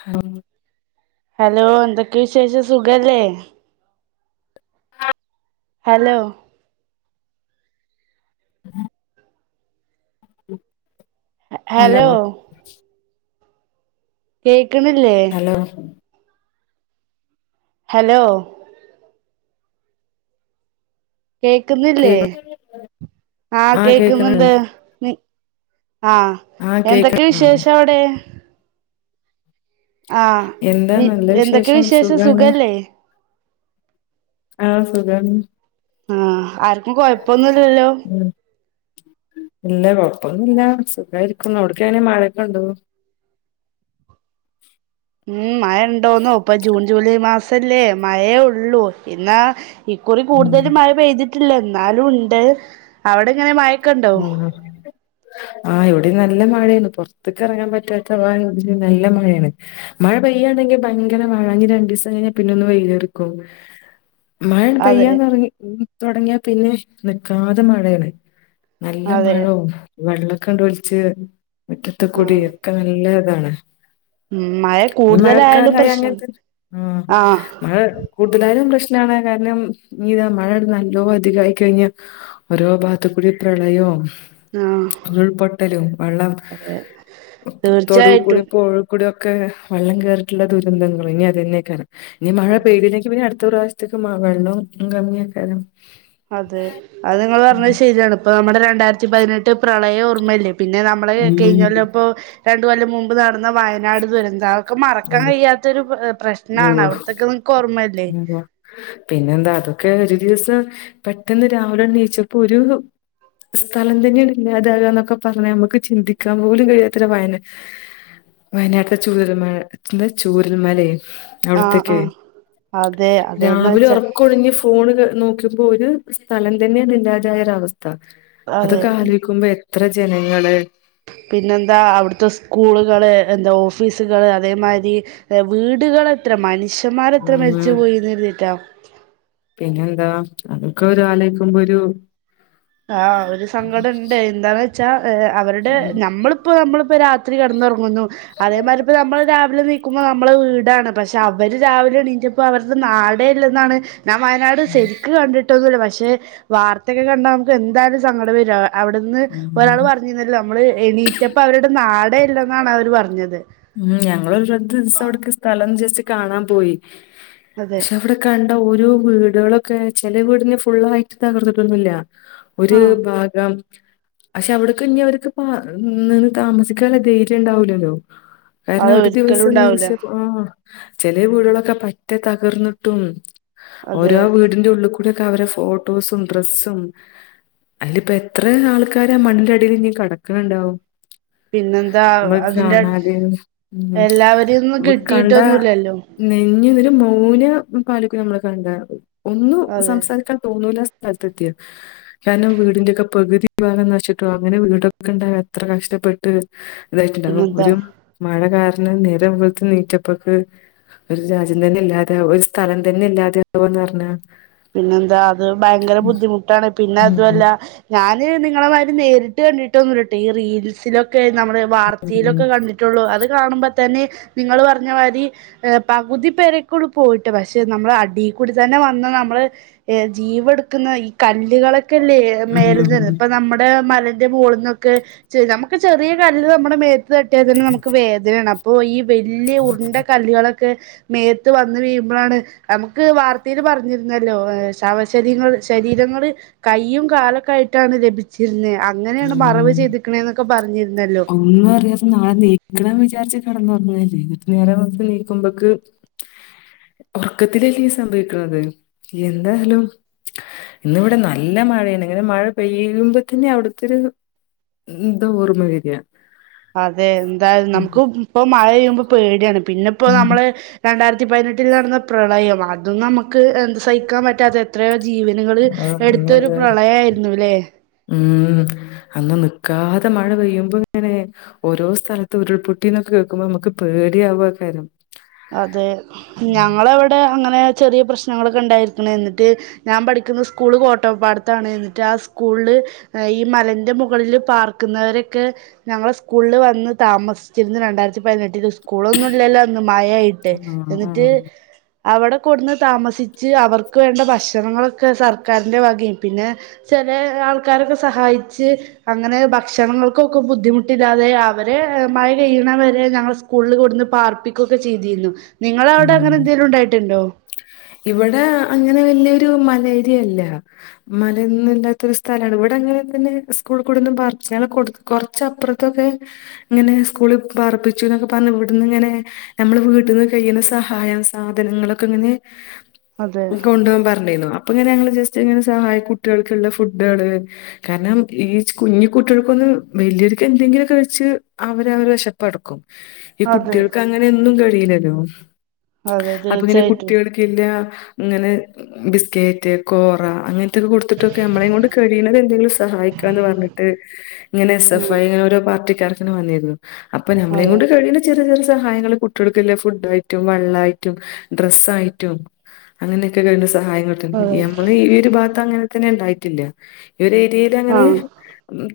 ആഹ hello എന്തൊക്കെ വിശേഷം സുഖല്ലേ ഹലോ ഉ ഹലോ കേക്ക് ക്കണല്ലേ ഹലോ ഹലോ കേ കേക്കുന്നില്ലേ ആഹ ആ കേക്ക്ണ് കേക്കുന്നുണ്ട് ആഹ ആ കേക്ക എന്തൊക്കെ ആ വിശേഷം അവിടെ ആഹ എന്താ വി നല്ല എന്തൊക്കെ വിശേഷം വിശേഷ സുഖല്ലേ ആഹ് സുഖം ആഹ ആക്ക കൊഴപ്പൊന്നുംില്ലല്ലോ ഉം ഇല്ല കൊഴപ്പൊന്നുമല്ല സുഖമായിരിക്കുംുന്നു അവിടക്കങ്ങനെ മഴയൊക്കെ ഉണ്ട ഉം മഴ ഉണ്ടോന്നോ ഇപ്പ ജൂൺ ജൂലൈ മാസം മല്ലേ മഴേ ഉള്ളൂ എന്നാ ഈക്കുറി ഉം കൂടുതലും മഴ പെയ്തിട്ടില്ലന്ന് ാലും ഉണ്ട് അവിടെ ഇങ്ങനെ മ ഉ ആഹ ഇവിടെ അ നല്ല മഴയാണ് പുൊറത്തൊക്കെ ഇറങ്ങാൻ പറ്റാത്ത ഭ നല്ല മഴയാണ് മഴ പെയ്യയാണെങ്കിൽ ഭയങ്കര മഴഞ്ഞഞ് രണ്ടു ദിവസം കഴിഞ്ഞാൽ പിന്നൊന്ന് വെയ്യേറക്കും മഴയുടെ അതെ പയ്യന്ന് തുടങ്ങി തുടങ്ങിയാ പിന്നെ നിക്കാതെ മഴയാണ് നല്ല അതെ മഴവും വെള്ള കണ്ട വിളിിച്ചച്ച് മുറ്റത്ത് ആ കുടി ഒക്കെ നല്ല താണ് ഉം മഴ ഈ കൂടുതലായാലും മഴക്കാലമായി പ്രശ്നം അങ്ങനത്തെ ആ ആഹ് മഴ കൂടുതലായാലും പ്രശ്ന കാരണം നീതാ മഴ നല്ലോ അധികമായി കഴിഞ്ഞ ഓരോ ഭാഗത്ത കൂടി പ്രളയ ആഹ് ഉരുൾപൊട്ടലും വെള്ളം അതെ തൊടു കൂടി തീർച്ചയായിട്ടും പോഴ കൂടിയ ഒെ ഒക്കെ വള്ളം കേയറിയിട്ടുള്ള ദുരന്തങ്ങള ഇനി അത് തന്നെക്കാം ഇനി മഴ അതെ പെയ്തില്ലെങ്കി പിന്ന അടുത്ത പ്രാവ്യം കത്തക്കമാ വെള്ളം കമ്മിയക്കാരം അതെ അത് നിങ്ങൾ പറഞ്ഞത് ശരിയാണ് ഇപ്പ നമ്മുടെ രണ്ടായിരത്തി പതിനെട്ട് പ്രളയഓർമ്മല്ല പിന്നെ നമ്മള് കഴിഞ്ഞല്ല ഉം ഇപ്പോൊ രണ്ട കൊല്ലം മുമ്പ് നടന്ന വയനാട് ദുരന്ത ക്കെ മറക്കാൻ ഉം കഴിയാത്തൊരു പ്രശ്നാണ് ഓഹ് അവിടത്തൊക്കെ നിനക്ക് ഓർമല്ലേ അതെ. പിന്നെന്താ അതൊക്കെ ഒരു ദിവസം പെട്ടെന്ന് രാവിലെ എണ്ണയിച്ചപ്പോ ഒരു സ്ഥലം തന്നെയ ഇല്ലാതാകാന്നൊക്കെ പറഞ്ഞാ നമുക്ക് ചിന്തിക്കാൻ പോലും കഴിയാത്തല്ല വയന വയനാട്ടില ചുളർ മഴ ാ ചൂരുൽ മല ആഹ് അവിടത്തേക്കെ ആഹ് അതെ അതന്ന് രാവിലെ വെച്ചാ ഉറക്ക ഒണഞ്ഞ് ഫോണ് നോ ്പ ഒരു സ്ഥലം തന്നെയാണ്ാായര അവസ്ഥ അത്ത അതൊക്കെ അതെ അൽവിിക്ക്പ ഇത്ര ജനങ്ങള്ൾ പിന്നെന്താ അവിടുത്തെ സ്കൂളുകള് എന്താ ഓഫീസുകള് അതേമാതിരി വീടുകൾ എത്ര മനുഷ്യ അച്ചന്മാർ എത്ര ഉം മരിച്ചു പോയിന്ന്രുന്നീറ്റാ അമക്ക ഒരാലക്കുമ്പൊ ഒരു ആഹ ഒരു സങ്കടം ഉണ്ട് എന്താന്ന് വെച്ചാ അവരുടെ ഉം നമ്മളിപ്പോ നമ്മളിപ്പോ രാ കടന്ന അതൊ അതേ മാരി പ്പൊ നമ്മള് രാവില നീ ക്കുമ്പോ നമ്മളെ വീടാണ് പക്ഷെ അവര് രാവിലെ ണീക്കുമ്പൊ അവരുടെ നാടേ ഇല്ലെന്നാണ് ഞാൻ വയനാട് ശരിക്ക് കണ്ടിട്ടൊന്നൂല്ല പ ക്ഷെ വാർത്തെക്കെ കണ്ടാ ഇതെന്തായാലും സങ്കടം വരാ അവിടന്ന് ഒരാള് ഉം പറഞ്ഞിന്നല്ലോ നമ്മള് എണീറ്റപ്പൊ അവരുടെ നാടേ ഇല്ലെന്നാണ് അവര് പറഞ്ഞത് ഉം ഞങ്ങൊരു പ്ര ദിവസം അവിട സ്ഥലം ജസ്റ്റ് കാണാൻ പോയി അതെ പക്ഷെ അവിടെ കണ്ട ഓരോ വ് ളുകളൊക്കെ ചെല വീട്ന് ഫുള്ളായിട്ട് തകർന്ന്ട്ടൊന്നുല്ല ഒര് ആഹ് ഭാഗം പക്ഷെ അവിട്ക്ക്‌ ഇഞ് ഓര്ക്ക് പ നിന്ന് താമസിക്കാള്ള ധൈര്യം ഉണ്ടാവ്ലല്ലോ കാരണം അത് ഒരു ഒരിക്കലും ദിവസം ഉണ്ടാവൂല നിച്ചപ്പോ ആഹ് ചെലെ വീട്കളൊക്കെ പറ്റേ തകർന്ന്ട്ടും അതെ ഓരോ വീട്ന്റെ ഉള്ള് കൂടെ ക്കവരെ ഫോട്ടോസും ഡ്രസും അല്ല ഇപ്പ എത്ര ആൾക്കാരാ മണ്ണിന്റെ അടില് ഇനി കടക്ണ് ണ്ടാവും പിന്നെന്താ അത് ന്റെ [unintelligible] നമുക്ക് കണ്ടാ കിട്ടിയിട്ടൊന്നുല്ലല്ലോ നെഞ് [unintelligible] മൂന് [unintelligible] നമ്മളെ കണ്ടാ അറിം ഒന്നും അതെ സംസാരിക്കാൻ തോന്നൂല സ് സ്ഥൽത്ത് എത്തിയെ കാരണം വീട്ന്റെയൊക്കെ പക്തിഭാഗം [unintelligible] അങ്ങനെ വീടൊക്കെ ഉണ്ടാകാൻ എത്ര കഷ്ടപ്പെട്ട് ഇതായിട്ട്ണ്ടാകും പിന്നെന്താ ഒരും മഴ കാരണം നേരം വെള്ത്ത് നീചെപ്പക്ക് ഒര് രാജ്യം തന്നെ ഇല്ലാതാവാ ഒരു സ്ഥലം തന്നെ ഇല്ലാതാവാ എന്ന് പറഞ്ഞാ പിന്നെന്താ അത് ഭയങ്കര ഉം ബുദ്ധിമുട്ടാണ് പിന്നെ അതുല്ല ഞാൻ അതി നിങ്ങളെമാതിരി നേരിട്ട് കണ്ടിട്ടൊന്നുല്ലട്ടൊ ഈ റീൽസിലൊ ക്കെ നമ്മുടെ ഉം വാർത്തീലൊക്കെ കണ്ടിട്ടുള്ളൂ അത് കാണുമ്പോ തന്നെ നിങ്ങൾ പറഞ്ഞ മാതിരി പകുതി പേരെകൊള്ളൂ പോയിട്ട് പക്ഷെ നമ്മൾ അടീ കൂടി തന്നെ വന്നാ ന മ്മള് ജീവ ഇട്ക്ക്ന്ന ഈ കല്ലുകള് ക്കല്ലേ ഉം മേല് ന്ന്. ഇപ്പ ഉം നമ്മുടെ മല ന്റെ മോള്ന്നൊക്കെ ചെ നമുക്ക് ചെറിയ കല്ല് നമ്മുടെ മേ ത് തട്ടിയാതന്നെ നമുക്ക് വേദനേണ്. അ പോയീ വല്യ ഉര്ണ്ട കല്ലുകളെ ക്കെ മേത്ത് വന്ന് വീഴുമ്പളാണ് നമുക്ക് വാർത്തേൽ പറഞ്ഞിരി നല്ലശവ ശരീരങ്ങള് കൈയും കാലൊക്കെ ആയിട്ടാണ് ലഭിച്ചിരുന്നത് അങ്ങനെയാണ് മറവ് ചെയ്തിക്കണേന്നൊക്കെ പറഞ്ഞിരുന്നല്ലോ ഒന്നും അറിയാത്ത നാളെ നീക്കണംന്ന് വിചാരിച്ച കിടന്നുറങ്ങലെ ന്നട്ട് നേരം വെളുത്തു നീക്കുമ്പോക്ക് ഉറക്കത്തിലല്ലേ സംഭവിക്കുന്നത് എന്തായാലും ഇന്നിവിടെ നല്ല മഴയാണ് അങ്ങനെ മഴ പെയ്യുമ്പോ തന്നെ അവിടു ഒത്തിരി എന്താ ഓർമ്മ വരിയ അതെ എന്തായ നമുക്ക് ഇപ്പൊ മഴ പെയ്യുമ്പോ ഇപ്പൊ പേടിയാണ് പിന്നെപ്പോ ഉം. നമ്മള് രണ്ടായിരത്തി ത്തി പതിനെട്ടിൽ നടന്ന പ്രളയം അതും നമുക്ക് എന്ത് സഹിക്കാൻ പറ്റാത്തെ എത്രയ ജീവനുകൾ ആ, എടുത്തൊരു പിന്നെന്താ പ്രളയ ആരുന്നുല്ലെ ഉ അന്ന് നിക്കാതെ മഴ പെയ്യുമ്പോ ഇങ്ങനെ ഓരോ സ്ഥലത്ത ഉരുൾപൊട്ടിന്നൊക്കെ കേക്കുമ്പോ നമുക്ക് പേടിയാവ കാര്യം അതെ ഉം. ഞങ്ങളവിടെ അങ്ങനെ ചെറിയ പ്രശ്നങ്ങളൊക്കെ ഉണ്ടായിരിക്കുന്നത് എന്നിട്ട് ഞാൻ പഠിക്കുന്ന സ്കൂള് കോട്ടപ്പാടത്താണ് എന്നിട്ട് ആ സ്കൂളിൽ ഈ മലൻ്റെ മുകളിൽ പാർക്കുന്നവരൊക്കെ ഞങ്ങളെ സ്കൂളിൽ വന്ന് താമസിച്ചിരുന്നു രണ്ടായിരത്തി പതിനെട്ടിൽ സ്കൂളൊന്നുംല്ലല്ലോ മഴയായിട്ട് ആ എന്നിട്ട് ആ അവിടെ കൊടുന്ന് താമസിച്ച് അവർക്ക് വേണ്ട ഭക്ഷണങ്ങളൊക്കെ സർക്കാരിന്റെ വകയും പിന്നെ ചില ആൾക്കാരൊക്കെ സഹായിച്ച് അങ്ങനെ ഭക്ഷണങ്ങൾക്കൊക്കെ ബുദ്ധിമുട്ടില്ലാതെ അവരെ മഴ പെയ്യണ വരെ ഞങ്ങൾ സ്കൂളിൽ കൊടുന്ന് പാർപ്പി ഒക്കെ ചെയ്തിരുന്നു നിങ്ങളെ അവിടെ ഉം അങ്ങനെ എന്തെലും ഉണ്ടായിട്ടുണ്ടോ ഒരു മലേരിയല്ല മലന്ന ഇല്ലാത്തരു സ്ഥലമാണ് ഇവിടെങ്ങനെ തന്നെ സ്കൂളിൽ കൂടെന്ന് പാർപ്പിച്ചു ഞ കൊറച്ചപ്പുറത്തൊക്കെ ഇങ്ങനെ സ്കൂളിൽ പർപ്പിച്ചുൊക്കെ പറഞ്ഞു ഇവിടന്ന് ഇങ്ങനെ നമ്മൾ വീട്ടന്ന് കഴിയുന്ന സഹായം സാധനങ്ങളൊക്കെ ഇങ്ങനെ അതെ കൊണ്ടപോവാൻ പറഞ്ഞിരുന്നു അപ്പൊ ഇങ്ങനെ ഞങ്ങ സ് ഇങ്ങനെ സഹായ കുട്ടികൾക്കുള്ള ഫുഡുകള് കാരണം ഈ കുഞ്ഞു കുട്ടികൾക്കൊന്ന് വലിയൊക്ക് എന്തെങ്കിലും കഴിച്ച് അവര് അവര് വിശപ്പടക്കും ഈ അതെ കുട്ടികൾക്ക് അങ്ങനെ എന്നും ല്ലോ [unintelligible] ഉ അതെ അപ്പൊ ഇങ്ങനെ തീർച്ചയായിട്ടും കുട്ടികൾക്കെല്ലാ അങ്ങനെ ബിസ്കറ്റ് കോറ അങ്ങനത്തെൊക്കെ കൊടുത്തിട്ടൊക്കെ നമ്മളെയ കൊണ്ട് കഴിയണുന്നത് എന്തെങ്കിലും സഹായിക്കുകന്ന് പറഞ്ഞിട്ട് ഇങ്ങെ എസ് ഉം എഫ്ഐ ഇങ്ങെ ഒരോ പാർട്ടിക്കാര് മന്നിയരുന്നു [unintelligible] അപ്പൊ അതെ നമ്മളെകൊണ്ട് കഴിയുന്ന ചെറിയ ചെറിയ സഹായങ്ങള്ൾ കുട്ടികൾക്കല്ല ഫുഡ് ആയിട്ട് വെള്ളായിട്ടും ഡ്രസ്സ് ആായിട്ടും അങ്ങനൊക്കെ ക സഹായംട്ട അതെ നമ്മള് ഈ ഒരു ഭാഗം അങ്ങനെ തന്നെ ഉണ്ടായി [unintelligible] ഈ ഏരിയയിൽ ആ അങ്ങനെ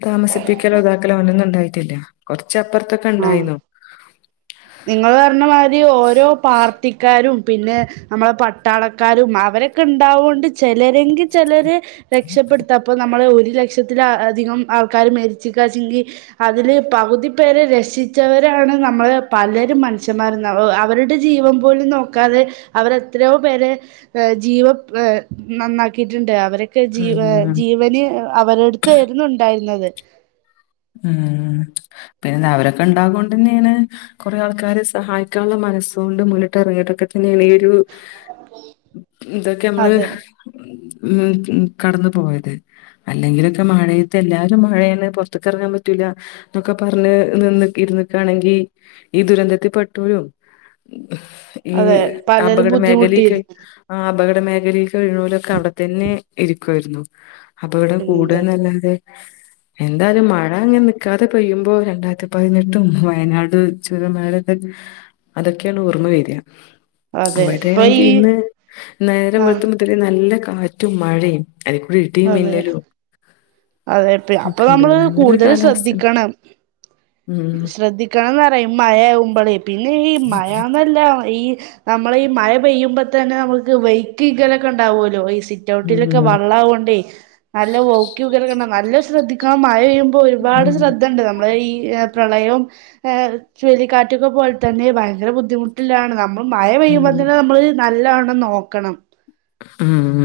താമസിപ്പിക്കലോ ഇതാക്കല അങ്ങനെണ്ടെന്നുണ്ടായി ല്ല കൊ [unintelligible] ആഹ നിങ്ങൾ പറഞ്ഞമാതിരി ഓരോ പാർട്ടിക്കാ പിന്നെ നമ്മളെ പട്ടാളക്കാരും അവരൊക്കെ ഉണ്ടാവുകൊണ്ട് ചിലരെങ്കിൽ ചിലർ രക്ഷപ്പെടുത്തപ്പോ നമ്മളെ ഒരു ലക്ഷത്തില അധികം ആൾക്കാർ മരിച്ച് കച്ചെങ്കിൽ അതില് പകുതി പേരെ ര രക്ഷിച്ചവരാണ് നമ്മള് പലരും മനുഷ്യന്മാര അവരുടെ ജീവം പോലും നോക്കാതെ അവരെത്രയോ പേരെ ജീവ നന്നാക്കിയിട്ടുണ്ട് അവരൊക്കെ ജീ ഉം ജീവന് അവരടുത്തായിരുന്നു ഉണ്ടായിരുന്നത് ഉ പിന്നെ അവരൊക്കെ ഉണ്ടാകുകൊണ്ട് തന്നെയാണ് കൊറെേ ആൾക്കാരെ സഹായിക്കാനുള്ള മനസ്സും കൊണ്ട് മുന്നിട്ട് ഇറങ്ങിയിട്ടൊക്കെ അതെയാണ് ഒരു ഇതൊക്കെ നമ്മള് അതെ ഉം കടന്നു പോയത് അല്ലെങ്കിലൊക്കെ മഴയത്ത് എല്ലാരും മഴയാണ്റ ത്ത് ക്കറങ്ങാൻ പറ്റൂല എന്നൊക്കെ പറഞ്ഞ് നിന്ന് ഇരുന്നക്കയാണെങ്കിൽ ഈ ദുരന്തത്തിൽ പെട്ടഴും ഈ അതെ പലരും അപകട മേഖലക്ക് ബുദ്ധിമുട്ടിയിരുന്നു ആ അപകട മേഖലക്കെ കഴുന്നോലൊക്കെ അവിടെത്തന്നെ ഇരിക്കുവായിരുന്നു അപ്പൊ ഇവിടെ പിന്നെന്താ കൂടന്നല്ലാതെ എന്തായാലും മഴ അങ്ങങ് നൽക്കാതെ പെയ്യുമ്പോ രണ്ടായിരത്തി പതിനെട്ട് വയനാട് ചുരമല അതൊക്കെയാണ് ഓർമ്മ വെര അതെ ഇപ്പൊ ഈ അവിടെയാണെങ്കിൽ ഇന്ന് നേരം ആഹ് വെളത്തുമ്പത്തേ നല്ല കാ റ്റും മഴേം അതെ അതെപ്പ അപ്പ ഒക്കെ ഇപ്പ ഉണ്ട് നമ്മള് അത് അങ്ങനൊരു കൂടുതൽ കാലാവസ്ഥ ശ്രദ്ധിക്കണം ഉം ശ്രദ്ധിക്കണംന്ന് പറയാ മഴയാകുമ്പോളേ പിന്നെ ഈ മഴന്നല്ല ഈ നമ്മള ഈ മഴ പെയ്യുമ്പോ തന്നെ നമുക്ക് വൈക്ക് വികലൊക്കെ ഉണ്ടാവുല്ലോ സിറ്റ് ഔട്ടിലൊക്കെ ഉം വള്ളം ആവു നല്ല വൈകി വികൽ നല്ല ശ്രദ്ധിക്കണം മഴപെ ഒരുപാട് ഉം ശ്രദ്ധ ഉണ്ട് നമ്മളെ ഈ പ്രളയവും ചുഴിലിക്കാറ്റുകെ പോലെ തന്നെ ഭയങ്കര ബുദ്ധിമുട്ടിലാണ് നമ്മ മഴ പെയ്യുമ്പോ ഉം തന്നെ നമ്മള് നല്ല നോക്കണം ഉം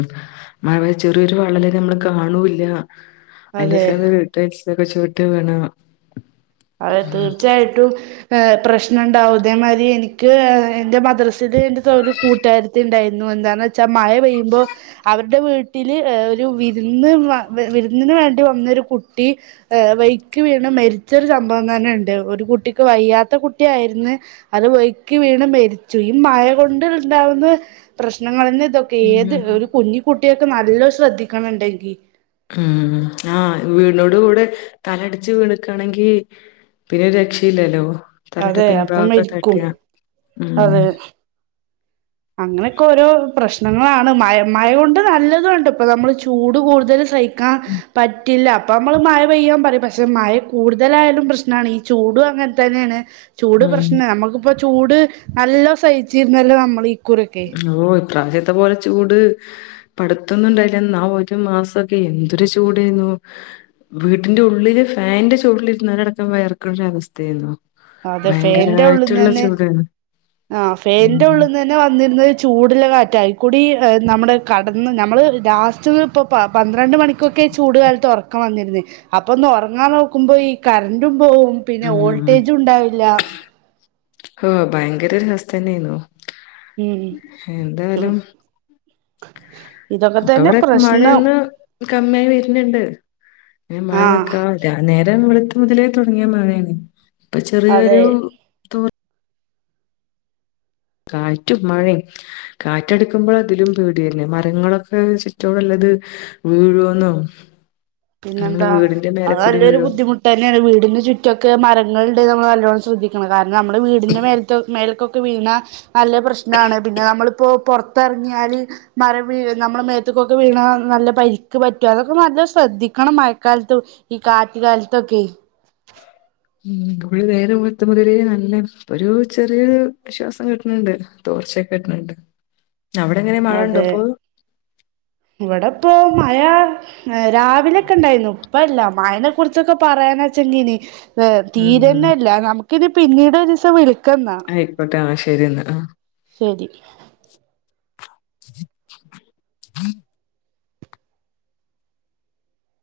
മഴ ചെറിയൊരു വള്ളല നമ്മള് കാണൂല്ല അതെ [unintelligible] ഒക്കെ ചുറ്റും വെള്ളം അതെ തീർച്ചയായിട്ടും പ്രശ്നംുണ്ടാവും ഇതേ മാതിരി എനിക്ക് എന്റെ മദ്രസൽ എന്റെ ഒരു കൂട്ടുകാരരുത്തി ഉണ്ടായിരുന്നു എന്താണ വെച്ചാൽ മഴ പെയ്യുമ്പോ അവടെ ടെ വീട്ടിൽ ഒരു വിരുന്ന് വിരുന്നിന് വേണ്ടി വന്നൊരു കുട്ടി വൈക്കി വീണ് മരിച്ചു ച്ചൊരു സംഭവം തന്നെ ഉണ്ട് ഒരു കുട്ടിക്ക് വയ്യാത്ത കുട്ടി ആയിരുന്നു അത് വൈക്ക് വീണ് മരിച്ചു ഈ മഴ കൊണ്ട് ഉണ്ടാവുന്ന പ്രശ്നങ്ങളെ ഇതൊക്കെ ഏത് ഒരു കുഞ്ഞിക്കു കുട്ടിയൊക്കെ നല്ല ശ്രദ്ധിക്കണം ഇണ്ടെങ്കി ഉം ആഹ് വീടിനോട് കൂടെ തലടിച്ച് വീണക്കയാണെങ്കി പിന്നെ രക്ഷയില്ലല്ലോ തല ടേ അതെ അപ്പം പിൻഭാഗക്കെ മരിക്കും തട്ടിയാ ഉം അതെ അങ്ങനെയൊക്കെ ഓരോ പ്രശ് നങ്ങളാണ് മഴ മഴ കൊണ്ട് നല്ലതു ആണ് ട്ടോ ഇപ്പൾ നമ്മൾ ചൂട് കൂടുതൽ സഹിക്കാൻ പ കിട്ടില്ല അപ്പ നമ്മള് മഴ പെയ്യാൻ പറയും പക്ഷെ മഴ കൂടുതലായാലും പ്രശ്നമാണ് ഈ ചൂടും അങ്ങനെ തന്നെയാണ് ചൂട് ഉം പ്രശ്ന നമുക്കിപ്പോ ചൂട് നല്ല സഹിച്ചിരുന്നല്ലോ നമ്മൾ ഈ കുറിക്കെ ഈ പ്രാവശ്യത്തെ പോലെ ചൂട് ഇപ്പോ അടുത്ത് ത്തൊന്നുണ്ടായില്ല എന്ന ഒരു മാസമൊക്കെ എന്തൊരു ചൂടേന്നു വീട്ടിന്റെ ഉള്ളില് ഫാനിന്റെ ചോട്ടിലിരുന്നാലടക്കം വിയർക്കുന്നര അവസ്ഥയായിരുന്നു അതെ ഫേന്റെ ഉള്ളിൽന്ന് ഭയങ്കരായിട്ടുള്ള തന്നെ ചൂടാണ് ആഹ് ഫേന്റെ ഉം. ഉള്ളിൽ തന്നെ വന്നിരുന്ന ചൂട്ള്ള കാറ്റായിക്കൂടി നമ്മുടെ കടന്ന് നമ്മള് ലാസ്റ്റ് ഇപ്പൊ പ ന്ത്രണ്ട് മണിക്കൊക്കെ ചൂട് കാലത്ത് ഉറക്കം വന്നിരു ന്ന് അപ്പൊ ഒന്ന് ഉറങ്ങാൻ നോക്കുമ്പോ ഈ കറന്റും പോകും പിന്നെ വോൾട്ടേജ് ഇല്ല ഓഹ് ഭയങ്കര ഒരു അവസ്ഥ തന്നെയായിരുന്നു ഉം എന്തായാലും ഇതൊക്കെ അപ്പ തന്നെ ഇവിടെക്ക പ്രശ്നം മഴയൊന്ന് കമ്മിയായി വരുന്നുണ്ട് മഴ ആ നിക്കാ നേരം വെളുത്ത് മുതലേ തുടങ്ങിയ മഴയാണ് ഇപ്പൊ അതെ ചെറിയൊരു തു കാറ്റും മഴയും കാറ്റെടുക്കുമ്പോൾ അതിലും പേടിയന്നെ മരങ്ങളൊക്ക ചുറ്റോറുള്ളത് വീഴുവന്നൊ പിന്നെന്താ അത് അതിന്റെരു ബുദ്ധിമുട്ടു ന്നെയാണ് വീടിനു ചുറ്റുക്കെ മര ങ്ങളിണ്ട് നമ്മളെ നല്ലോണം ശ്രദ്ധിക്കണം കാരണം നമ്മളെ വീടിൻ്റെ മേലിതെ മെലിക് [unintelligible] ട്ടുവിണ നല്ല പ്രശ്നാണ് പിന്നെ നമ്മളിപ്പോ പുറത്ത് ട്ടറങ്ങിയാല് മരംവീഴിന്ന് നമ്മള മേത്തുക്കൊക്കെ വീണാ നല്ല പരിക്ക് പറ്റും അതൊക്കെ നല്ല ശ്രദ്ധിക്കും ക്കണ മയക്കാലത്ത് ഈ കാറ്റ് കാലത്തോക്കെ ഉം ഇവി നേരം വെളുത്ത മുതല്ല് നല്ല ഒരു ചെറിയൊരു വിശ്വാസം കിട്ടണണ്ട് തോർച്ചയക്കെ കിട്ടണണ്ട് അതെ ഇവിടെപ്പോ മഴ രാവിലെക്കെ ഇണ്ടായിരുന്നു ഇപ്പല്ല മഴനെ കുറിച്ചൊക്കെ പറയാൻ വെച്ചെങ്കീനി ഇപ്പ ഉം ഉം തീരന്നല്ല നമുക്ക് ക്കെന പിന്നീട് ഒരുസം വിളിക്ക ആയിക്കോട്ടെ ആ ശരിയന്ന ആ ശരി [inaudible]